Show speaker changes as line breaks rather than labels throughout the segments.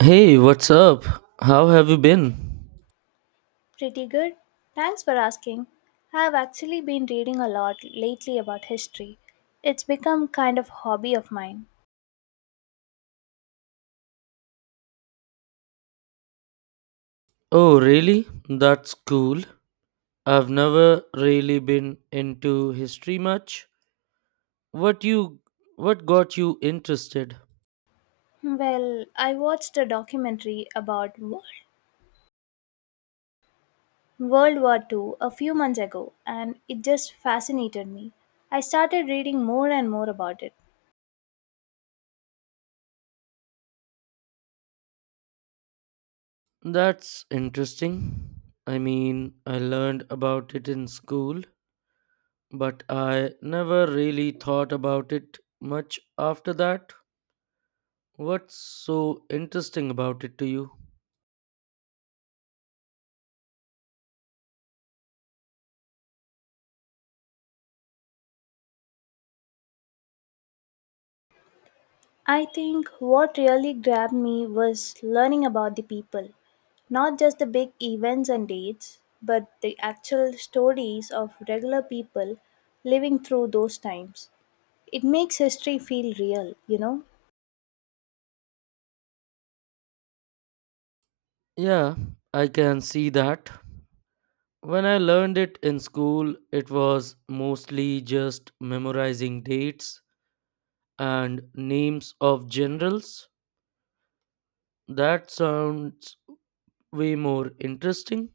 Hey, what's up? How have you been?
Pretty good. Thanks for asking. I've actually been reading a lot lately about history. It's become kind of hobby of mine.
Oh, really? That's cool. I've never really been into history much. What you what got you interested?
Well, I watched a documentary about World War II a few months ago and it just fascinated me. I started reading more and more about it.
That's interesting. I mean, I learned about it in school, but I never really thought about it much after that. What's so interesting about it to you?
I think what really grabbed me was learning about the people. Not just the big events and dates, but the actual stories of regular people living through those times. It makes history feel real, you know?
Yeah, I can see that. When I learned it in school, it was mostly just memorizing dates and names of generals. That sounds way more interesting.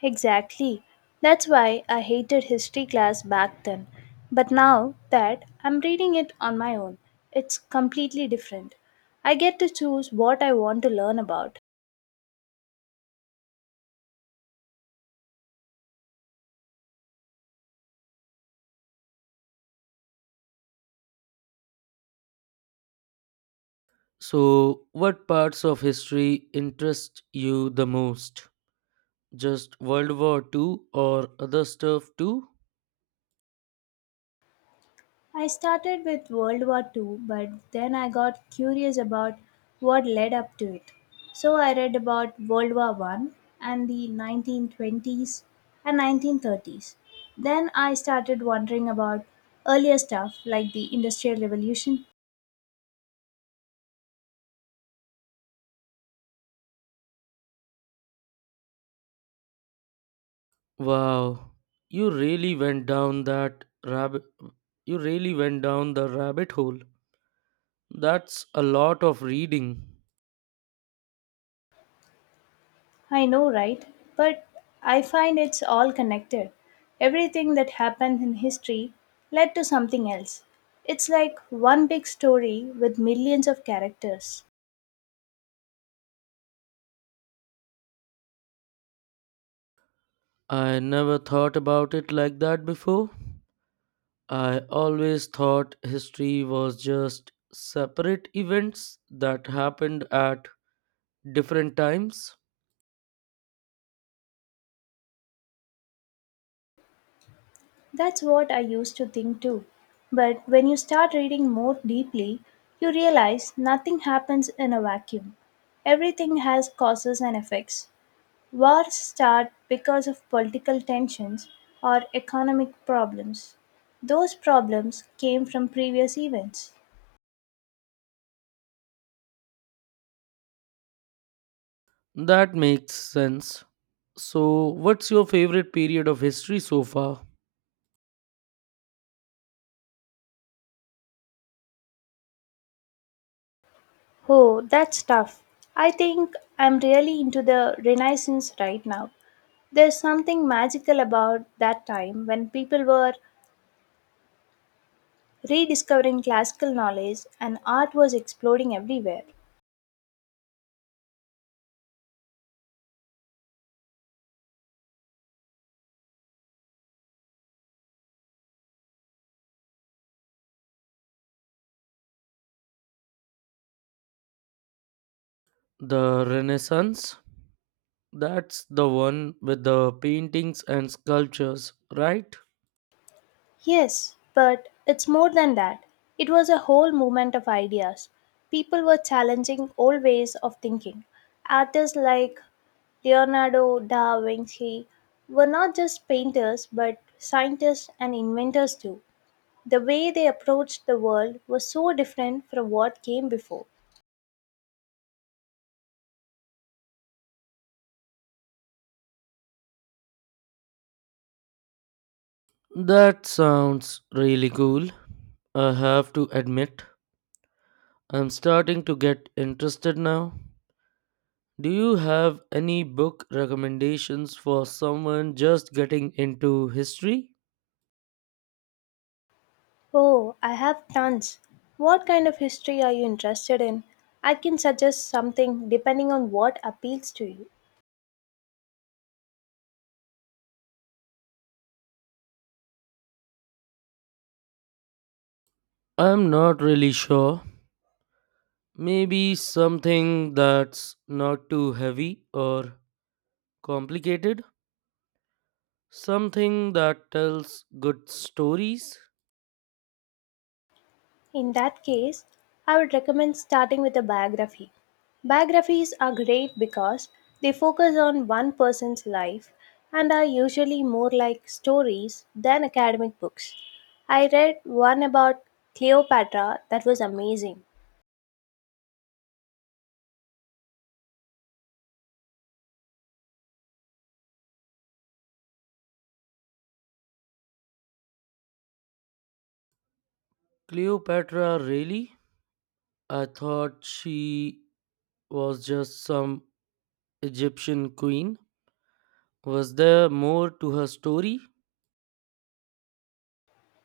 Exactly. That's why I hated history class back then. But now that I'm reading it on my own, it's completely different. I get to choose what I want to learn about.
So, what parts of history interest you the most? Just World War Two or other stuff too?
I started with World War Two, but then I got curious about what led up to it. So I read about World War One and the 1920s and 1930s. Then I started wondering about earlier stuff like the Industrial Revolution.
Wow, you really went down that rabbit. You really went down the rabbit hole. That's a lot of reading.
I know, right? But I find it's all connected. Everything that happened in history led to something else. It's like one big story with millions of characters.
I never thought about it like that before. I always thought history was just separate events that happened at different times.
That's what I used to think too. But when you start reading more deeply, you realize nothing happens in a vacuum. Everything has causes and effects. Wars start because of political tensions or economic problems. Those problems came from previous events.
That makes sense. So, what's your favorite period of history so far?
Oh, that's tough. I think I'm really into the Renaissance right now. There's something magical about that time when people were rediscovering classical knowledge, and art was exploding everywhere.
The Renaissance? That's the one with the paintings and sculptures, right?
Yes, but it's more than that. It was a whole movement of ideas. People were challenging old ways of thinking. Artists like Leonardo da Vinci were not just painters but scientists and inventors too. The way they approached the world was so different from what came before.
That sounds really cool. I have to admit, I'm starting to get interested now. Do you have any book recommendations for someone just getting into history?
Oh, I have tons. What kind of history are you interested in? I can suggest something depending on what appeals to you.
I'm not really sure. Maybe something that's not too heavy or complicated. Something that tells good stories.
In that case, I would recommend starting with a biography. Biographies are great because they focus on one person's life and are usually more like stories than academic books. I read one about Cleopatra that was amazing.
Cleopatra, really? I thought she was just some Egyptian queen. Was there more to her story?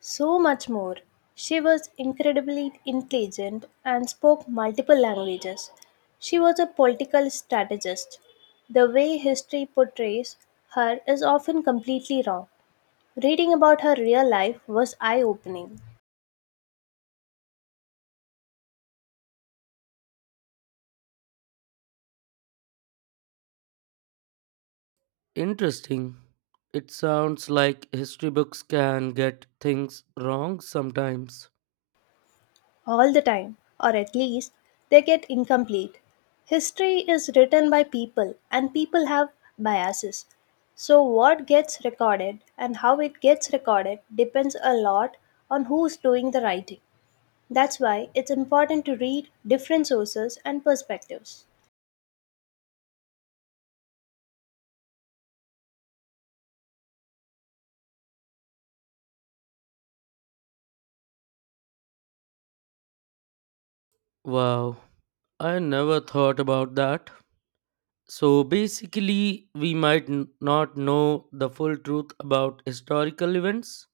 So much more. She was incredibly intelligent and spoke multiple languages. She was a political strategist. The way history portrays her is often completely wrong. Reading about her real life was eye opening
Interesting. It sounds like history books can get things wrong sometimes.
all the time, or at least they get incomplete. History is written by people, and people have biases. So, what gets recorded and how it gets recorded depends a lot on who's doing the writing. That's why it's important to read different sources and perspectives.
Wow, I never thought about that. So basically, we might not know the full truth about historical events.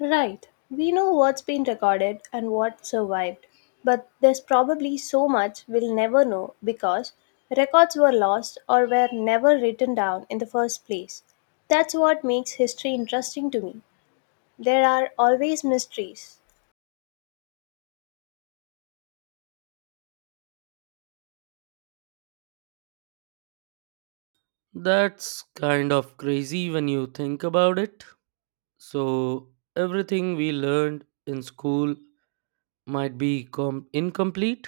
Right, we know what's been recorded and what survived, but there's probably so much we'll never know because records were lost or were never written down in the first place. That's what makes history interesting to me. There are always mysteries.
That's kind of crazy when you think about it. So, everything we learned in school might be incomplete.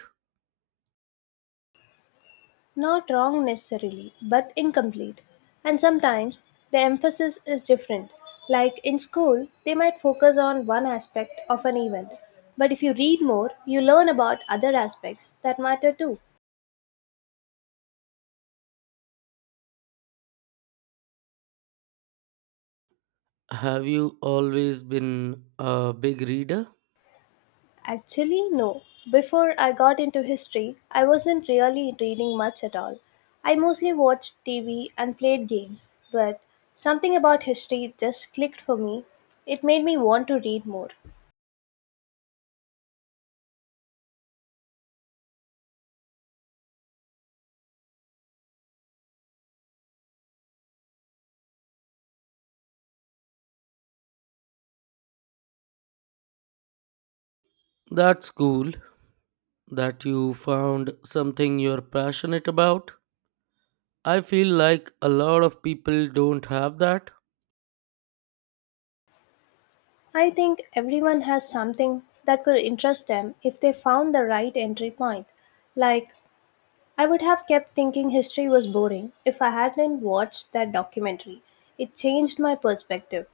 Not wrong necessarily, but incomplete. And sometimes the emphasis is different. Like in school, they might focus on one aspect of an event, but if you read more, you learn about other aspects that matter too.
Have you always been a big reader?
Actually, no. Before I got into history, I wasn't really reading much at all. I mostly watched TV and played games, but something about history just clicked for me. It made me want to read more.
That's cool that you found something you're passionate about. I feel like a lot of people don't have that.
I think everyone has something that could interest them if they found the right entry point. Like, I would have kept thinking history was boring if I hadn't watched that documentary. It changed my perspective.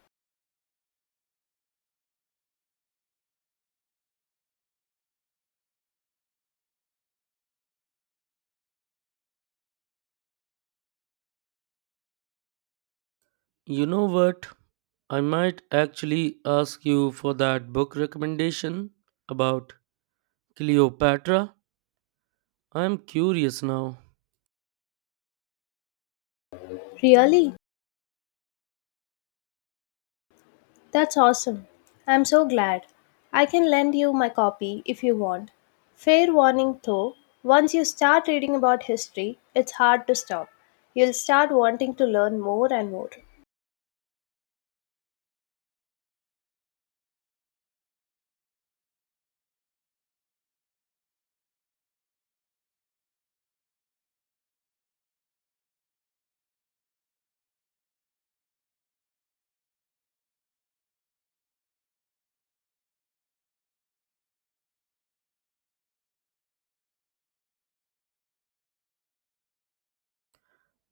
You know what? I might actually ask you for that book recommendation about Cleopatra. I'm curious now.
Really? That's awesome. I'm so glad. I can lend you my copy if you want. Fair warning though, once you start reading about history, it's hard to stop. You'll start wanting to learn more and more.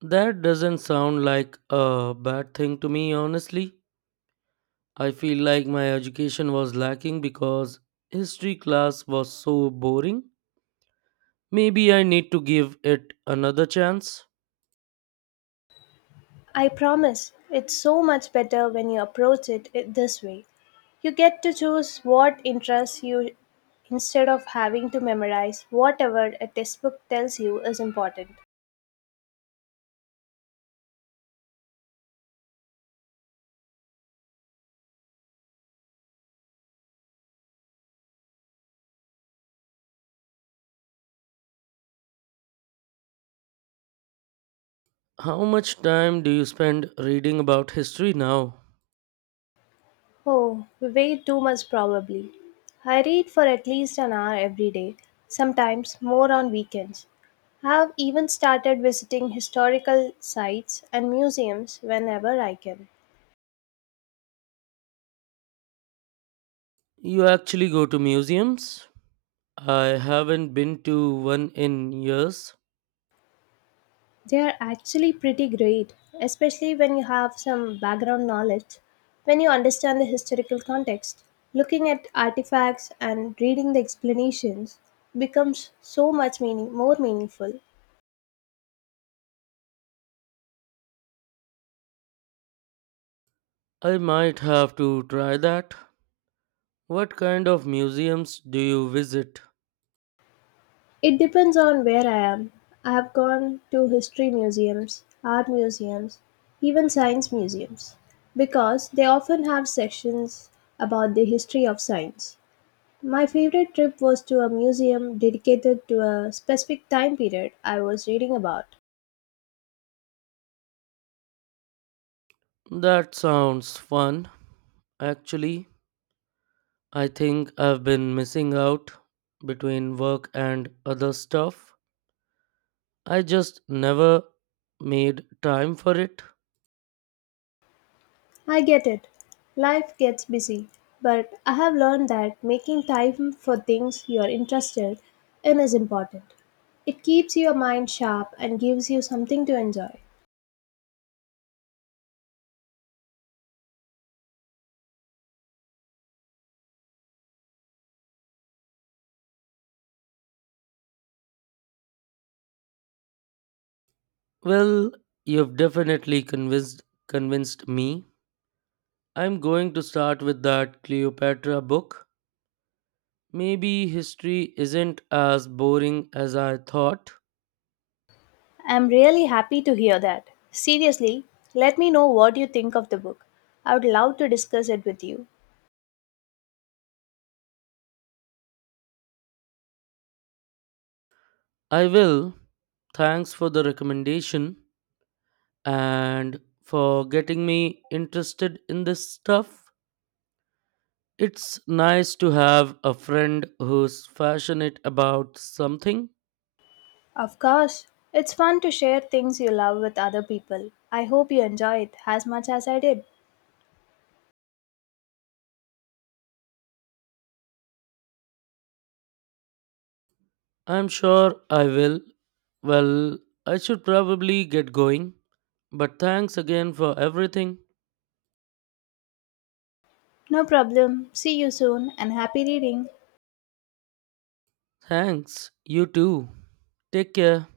That doesn't sound like a bad thing to me, honestly. I feel like my education was lacking because history class was so boring. Maybe I need to give it another chance.
I promise. It's so much better when you approach it this way. You get to choose what interests you instead of having to memorize whatever a textbook tells you is important.
How much time do you spend reading about history now?
Oh, way too much probably. I read for at least an hour every day, sometimes more on weekends. I've even started visiting historical sites and museums whenever I can.
You actually go to museums? I haven't been to one in years.
They are actually pretty great, especially when you have some background knowledge, when you understand the historical context. Looking at artifacts and reading the explanations becomes so much more meaningful.
I might have to try that. What kind of museums do you visit?
It depends on where I am. I have gone to history museums, art museums, even science museums, because they often have sections about the history of science. My favorite trip was to a museum dedicated to a specific time period I was reading about.
That sounds fun. Actually, I think I've been missing out between work and other stuff. I just never made time for it.
I get it. Life gets busy, but I have learned that making time for things you are interested in is important. It keeps your mind sharp and gives you something to enjoy.
Well, you've definitely convinced convinced me. I'm going to start with that Cleopatra book. Maybe history isn't as boring as I thought.
I'm really happy to hear that. Seriously, let me know what you think of the book. I would love to discuss it with you.
I will. Thanks for the recommendation and for getting me interested in this stuff. It's nice to have a friend who's passionate about something.
Of course, it's fun to share things you love with other people. I hope you enjoy it as much as I did.
I'm sure I will. Well, I should probably get going, but thanks again for everything.
No problem. See you soon and happy reading.
Thanks. You too. Take care.